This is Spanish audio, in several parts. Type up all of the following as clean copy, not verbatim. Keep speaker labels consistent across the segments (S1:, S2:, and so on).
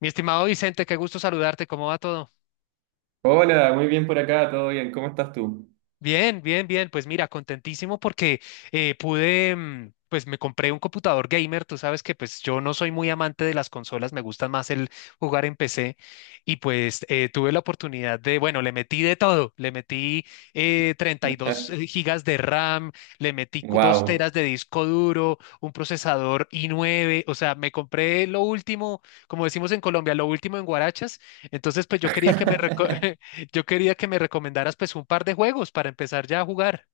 S1: Mi estimado Vicente, qué gusto saludarte. ¿Cómo va todo?
S2: Hola, muy bien por acá, todo bien. ¿Cómo estás tú?
S1: Bien, bien, bien. Pues mira, contentísimo porque pude, pues me compré un computador gamer. Tú sabes que pues yo no soy muy amante de las consolas, me gusta más el jugar en PC. Y pues tuve la oportunidad de, bueno, le metí de todo. Le metí 32 gigas de RAM, le metí 2
S2: Wow.
S1: teras de disco duro, un procesador i9. O sea, me compré lo último, como decimos en Colombia, lo último en guarachas. Entonces, pues yo quería Yo quería que me recomendaras pues un par de juegos para empezar ya a jugar.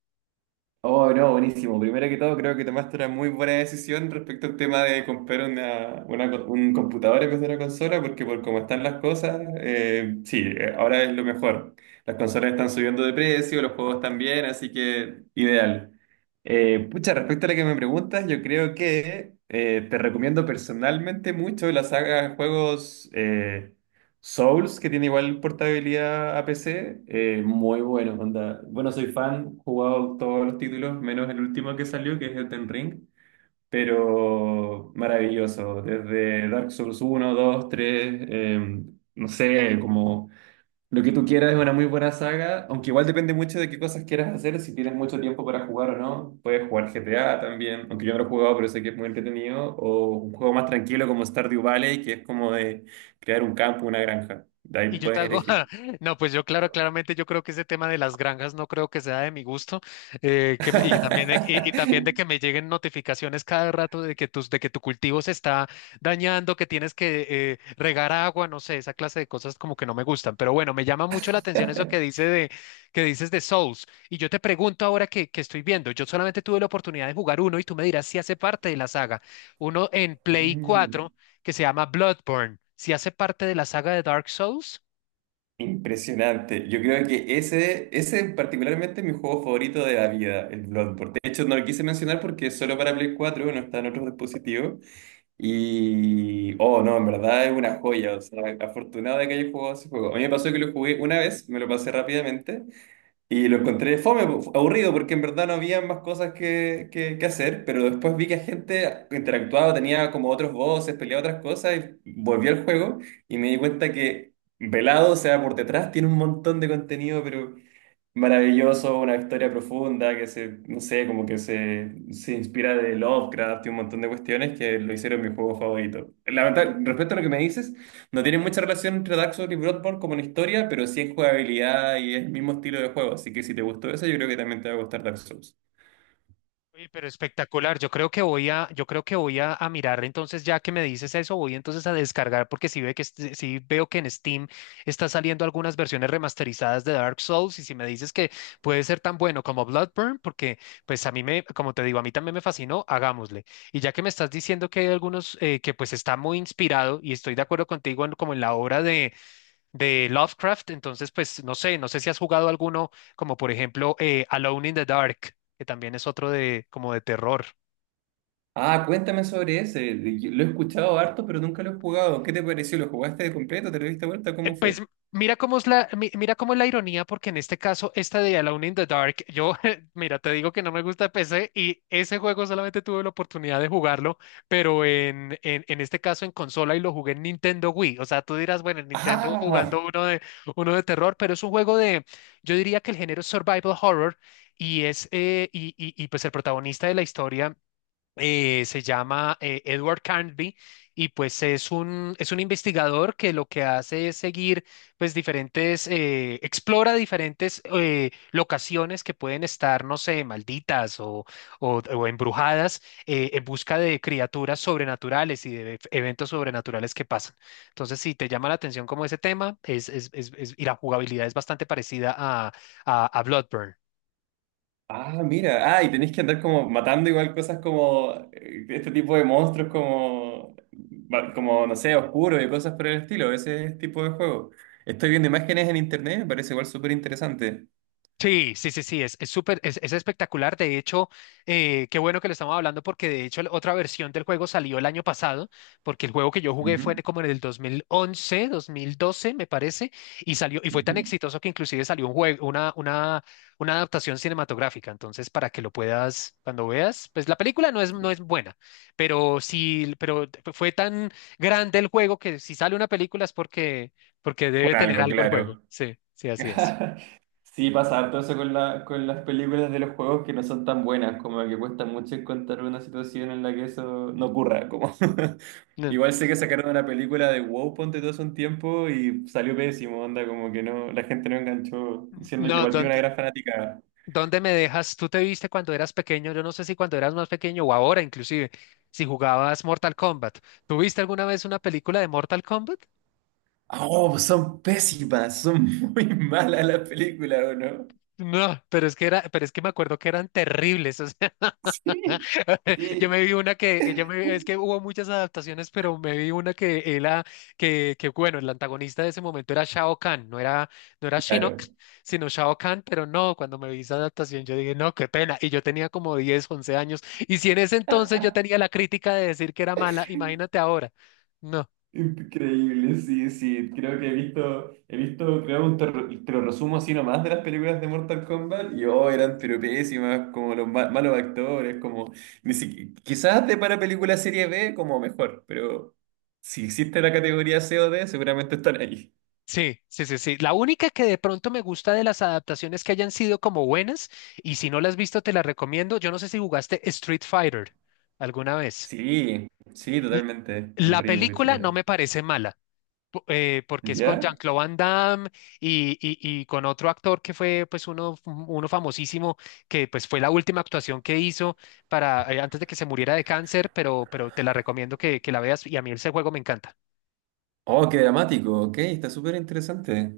S2: Oh, no, buenísimo. Primero que todo, creo que tomaste una muy buena decisión respecto al tema de comprar un computador en vez de una consola, porque por cómo están las cosas, sí, ahora es lo mejor. Las consolas están subiendo de precio, los juegos también, así que ideal. Pucha, respecto a lo que me preguntas, yo creo que te recomiendo personalmente mucho la saga de juegos. Souls, que tiene igual portabilidad a PC, muy bueno, onda. Bueno, soy fan, he jugado todos los títulos, menos el último que salió, que es Elden Ring, pero maravilloso. Desde Dark Souls uno, dos, tres, no sé, como lo que tú quieras es una muy buena saga, aunque igual depende mucho de qué cosas quieras hacer, si tienes mucho tiempo para jugar o no. Puedes jugar GTA también, aunque yo no lo he jugado, pero sé que es muy entretenido. O un juego más tranquilo como Stardew Valley, que es como de crear un campo, una granja. De ahí
S1: Y yo te
S2: puedes
S1: hago,
S2: elegir.
S1: no, pues yo claro, claramente yo creo que ese tema de las granjas no creo que sea de mi gusto, y también de que me lleguen notificaciones cada rato de de que tu cultivo se está dañando, que tienes que regar agua, no sé, esa clase de cosas como que no me gustan. Pero bueno, me llama mucho la atención eso que dices de Souls. Y yo te pregunto ahora que estoy viendo, yo solamente tuve la oportunidad de jugar uno y tú me dirás si hace parte de la saga. Uno en Play
S2: Mm,
S1: 4 que se llama Bloodborne. ¿Si ¿hace parte de la saga de Dark Souls?
S2: impresionante. Yo creo que ese particularmente es mi juego favorito de la vida, el Bloodborne. De hecho, no lo quise mencionar porque es solo para Play cuatro, no está en otros dispositivos. Y, oh, no, en verdad es una joya, o sea, afortunado de que haya jugado ese juego. A mí me pasó que lo jugué una vez, me lo pasé rápidamente y lo encontré fome, po- aburrido, porque en verdad no había más cosas que, que hacer, pero después vi que gente interactuaba, tenía como otros voces, peleaba otras cosas y volví al juego y me di cuenta que velado, o sea, por detrás tiene un montón de contenido, pero maravilloso, una historia profunda que se, no sé, como que se inspira de Lovecraft y un montón de cuestiones que lo hicieron mi juego favorito. La verdad, respecto a lo que me dices, no tiene mucha relación entre Dark Souls y Bloodborne como en historia, pero sí en jugabilidad y es el mismo estilo de juego, así que si te gustó eso, yo creo que también te va a gustar Dark Souls.
S1: Oye, pero espectacular. Yo creo que voy a mirar. Entonces, ya que me dices eso, voy entonces a descargar porque sí, sí veo que en Steam está saliendo algunas versiones remasterizadas de Dark Souls y si me dices que puede ser tan bueno como Bloodborne, porque pues como te digo, a mí también me fascinó, hagámosle. Y ya que me estás diciendo que hay algunos que pues está muy inspirado y estoy de acuerdo contigo como en la obra de Lovecraft. Entonces, pues no sé, no sé si has jugado alguno, como por ejemplo Alone in the Dark, que también es otro de como de terror.
S2: Ah, cuéntame sobre ese. Yo lo he escuchado harto, pero nunca lo he jugado. ¿Qué te pareció? ¿Lo jugaste de completo? ¿Te lo diste vuelta? ¿Cómo fue?
S1: Pues mira cómo es la ironía, porque en este caso, esta de Alone in the Dark, mira, te digo que no me gusta PC y ese juego solamente tuve la oportunidad de jugarlo, pero en este caso en consola y lo jugué en Nintendo Wii. O sea, tú dirás, bueno, en Nintendo jugando
S2: ¡Ah!
S1: uno de terror, pero es un juego de, yo diría que el género es survival horror y pues el protagonista de la historia se llama Edward Carnby y pues es un investigador que lo que hace es seguir pues diferentes, explora diferentes locaciones que pueden estar, no sé, malditas o embrujadas en busca de criaturas sobrenaturales y de eventos sobrenaturales que pasan. Entonces, si te llama la atención como ese tema, y la jugabilidad es bastante parecida a Bloodborne.
S2: Ah, mira. Ah, y tenéis que andar como matando igual cosas como este tipo de monstruos como, va- como no sé, oscuros y cosas por el estilo, ese tipo de juego. Estoy viendo imágenes en internet, me parece igual súper interesante.
S1: Sí, sí, sí, sí, es súper, es espectacular. De hecho, qué bueno que lo estamos hablando porque de hecho la otra versión del juego salió el año pasado, porque el juego que yo jugué fue
S2: Ujú,
S1: como en el 2011, 2012, me parece, y salió, y fue
S2: ujú.
S1: tan exitoso que inclusive salió un juego, una adaptación cinematográfica. Entonces, para que lo puedas, cuando veas, pues la película no es buena, pero sí, pero fue tan grande el juego que si sale una película es porque
S2: Por
S1: debe tener
S2: algo,
S1: algo el juego.
S2: claro.
S1: Sí, sí, así es.
S2: Sí, pasa harto eso con la, con las películas de los juegos que no son tan buenas, como que cuesta mucho encontrar una situación en la que eso no ocurra, como
S1: No,
S2: igual sé que sacaron una película de WoW, ponte todo hace un tiempo y salió pésimo, onda, como que no, la gente no enganchó, diciendo que
S1: no.
S2: igual tiene una gran fanática.
S1: ¿Dónde me dejas? ¿Tú te viste cuando eras pequeño? Yo no sé si cuando eras más pequeño o ahora inclusive, si jugabas Mortal Kombat. ¿Tuviste alguna vez una película de Mortal Kombat?
S2: Ah, oh, son pésimas, son muy malas las películas, ¿o no?
S1: No, pero es que me acuerdo que eran terribles. O sea,
S2: Sí.
S1: Yo me
S2: Sí,
S1: vi una que, yo me, es que hubo muchas adaptaciones, pero me vi una que era, que bueno, el antagonista de ese momento era Shao Kahn, no era, no era Shinnok,
S2: claro.
S1: sino Shao Kahn, pero no, cuando me vi esa adaptación yo dije, no, qué pena, y yo tenía como 10 11 años, y si en ese entonces yo tenía la crítica de decir que era mala, imagínate ahora, no.
S2: Increíble, sí, sí. Creo que he visto, creo, un ter- te lo resumo así nomás de las películas de Mortal Kombat y oh, eran pero pésimas, como los ma- malos actores, como ni si- quizás de para película serie B como mejor, pero si existe la categoría C o D, seguramente están ahí.
S1: Sí, sí, sí, sí. La única que de pronto me gusta de las adaptaciones que hayan sido como buenas, y si no las has visto, te la recomiendo. Yo no sé si jugaste Street Fighter alguna vez.
S2: Sí, sí, totalmente. Un
S1: La
S2: Ryu,
S1: película no
S2: etcétera.
S1: me parece mala, porque es con
S2: ¿Ya?
S1: Jean-Claude Van Damme y con otro actor que fue pues uno famosísimo, que pues fue la última actuación que hizo antes de que se muriera de cáncer, pero te la recomiendo que la veas y a mí ese juego me encanta.
S2: Oh, qué dramático, ok, está súper interesante.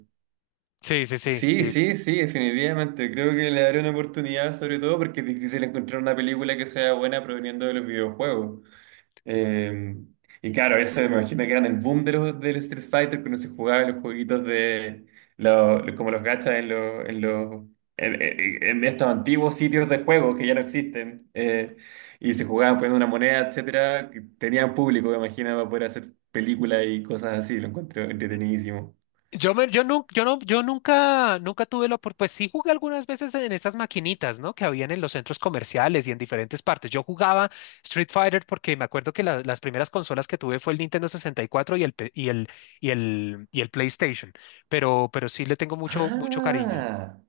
S1: Sí, sí, sí,
S2: Sí,
S1: sí.
S2: sí, sí, definitivamente. Creo que le daré una oportunidad, sobre todo porque es difícil encontrar una película que sea buena proveniendo de los videojuegos. Eh, y claro, eso me imagino que eran el boom de los, del Street Fighter, cuando se jugaban los jueguitos de los, como los gachas en en estos antiguos sitios de juego que ya no existen. Y se jugaban poniendo una moneda, etcétera, que tenían público, me imagino, para poder hacer películas y cosas así. Lo encuentro entretenidísimo.
S1: Yo, me, yo, nu- yo, no, yo nunca tuve la oportunidad, pues sí jugué algunas veces en esas maquinitas, ¿no? Que habían en los centros comerciales y en diferentes partes. Yo jugaba Street Fighter porque me acuerdo que las primeras consolas que tuve fue el Nintendo 64 y cuatro y el, pe- y el, y el, y el PlayStation, pero sí le tengo mucho, mucho cariño.
S2: Ah,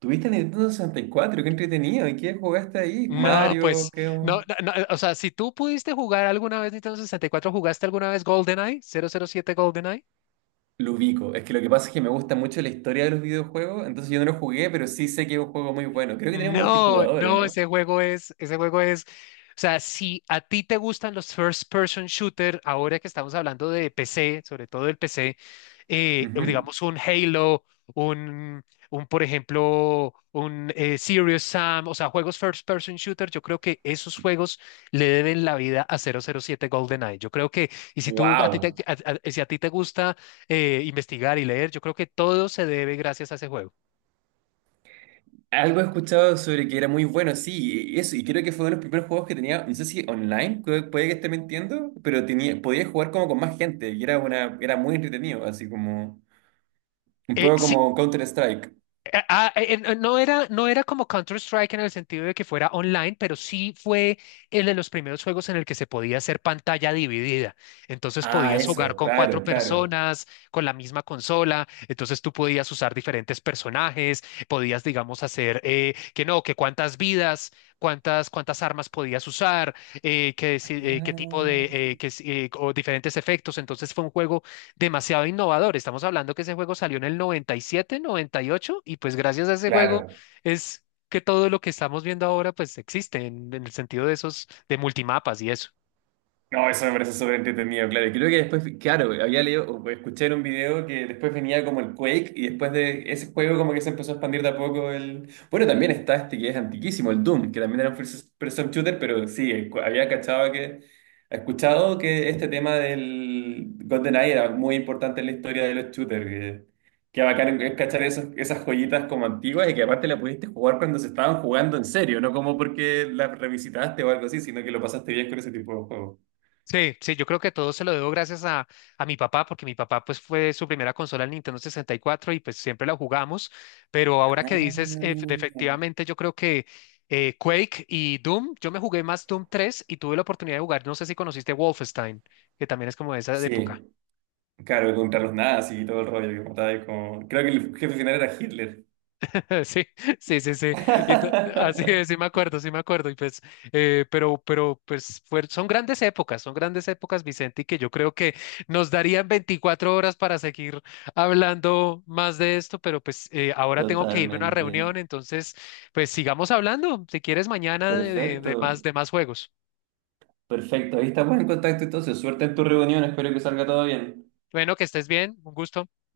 S2: tuviste Nintendo sesenta y cuatro, qué entretenido. ¿Y qué jugaste ahí?
S1: No,
S2: Mario,
S1: pues,
S2: qué...
S1: no, no, no, o sea, si tú pudiste jugar alguna vez Nintendo 64, ¿jugaste alguna vez GoldenEye? ¿007 GoldenEye?
S2: Lo ubico. Es que lo que pasa es que me gusta mucho la historia de los videojuegos, entonces yo no lo jugué, pero sí sé que es un juego muy bueno. Creo que tenía un
S1: No,
S2: multijugador, ¿o
S1: no,
S2: no?
S1: o sea, si a ti te gustan los first person shooter, ahora que estamos hablando de PC, sobre todo el PC, digamos un Halo, un, un por ejemplo, un Serious Sam, o sea, juegos first person shooter, yo creo que esos juegos le deben la vida a 007 GoldenEye. Yo creo que, y si tú, a ti te,
S2: Wow.
S1: a- si a ti te gusta investigar y leer, yo creo que todo se debe gracias a ese juego.
S2: Algo he escuchado sobre que era muy bueno, sí, y eso, y creo que fue uno de los primeros juegos que tenía, no sé si online, creo- puede que esté mintiendo, pero tenía, podía jugar como con más gente, y era una, era muy entretenido, así como, un
S1: Eh,
S2: poco
S1: si
S2: como Counter-Strike.
S1: No era como Counter-Strike en el sentido de que fuera online, pero sí fue el de los primeros juegos en el que se podía hacer pantalla dividida. Entonces
S2: Ah,
S1: podías jugar
S2: eso,
S1: con
S2: claro,
S1: cuatro
S2: claro.
S1: personas, con la misma consola, entonces tú podías usar diferentes personajes, podías, digamos, hacer que no, que cuántas vidas, cuántas armas podías usar, que si- qué tipo de,
S2: Ah,
S1: que si- o diferentes efectos. Entonces fue un juego demasiado innovador. Estamos hablando que ese juego salió en el 97, 98 y ocho, y pues gracias a ese juego
S2: claro.
S1: es que todo lo que estamos viendo ahora pues existe en el sentido de esos, de multimapas y eso.
S2: No, eso me parece súper entretenido, claro. Y creo que después, claro, había leído, o escuché en un video que después venía como el Quake y después de ese juego como que se empezó a expandir de a poco el... Bueno, también está este que es antiquísimo, el Doom, que también era un first person shooter, pero sí, el cu- había cachado que... Escuchado que este tema del GoldenEye era muy importante en la historia de los shooters, que bacán es cachar esos, esas joyitas como antiguas y que aparte la pudiste jugar cuando se estaban jugando en serio, no como porque la revisitaste o algo así, sino que lo pasaste bien con ese tipo de juegos.
S1: Sí, sí, yo creo que todo se lo debo gracias a mi papá, porque mi papá pues fue su primera consola el Nintendo 64 y cuatro y pues siempre la jugamos, pero ahora que
S2: Ah,
S1: dices, efectivamente yo creo que Quake y Doom, yo me jugué más Doom 3 y tuve la oportunidad de jugar, no sé si conociste Wolfenstein, que también es como de esa
S2: sí,
S1: época.
S2: claro, contra los nazis y todo el rollo que mataba ahí con... Creo que el jefe final era Hitler.
S1: Sí, sí, sí, sí. Y así es, sí me acuerdo, sí me acuerdo. Y pues, son grandes épocas, Vicente, y que yo creo que nos darían 24 horas para seguir hablando más de esto, pero pues ahora tengo que irme a una
S2: Totalmente.
S1: reunión, entonces, pues sigamos hablando, si quieres, mañana
S2: Perfecto.
S1: de más juegos.
S2: Perfecto. Ahí estamos en contacto entonces. Suerte en tu reunión. Espero que salga todo bien.
S1: Bueno, que estés bien, un gusto.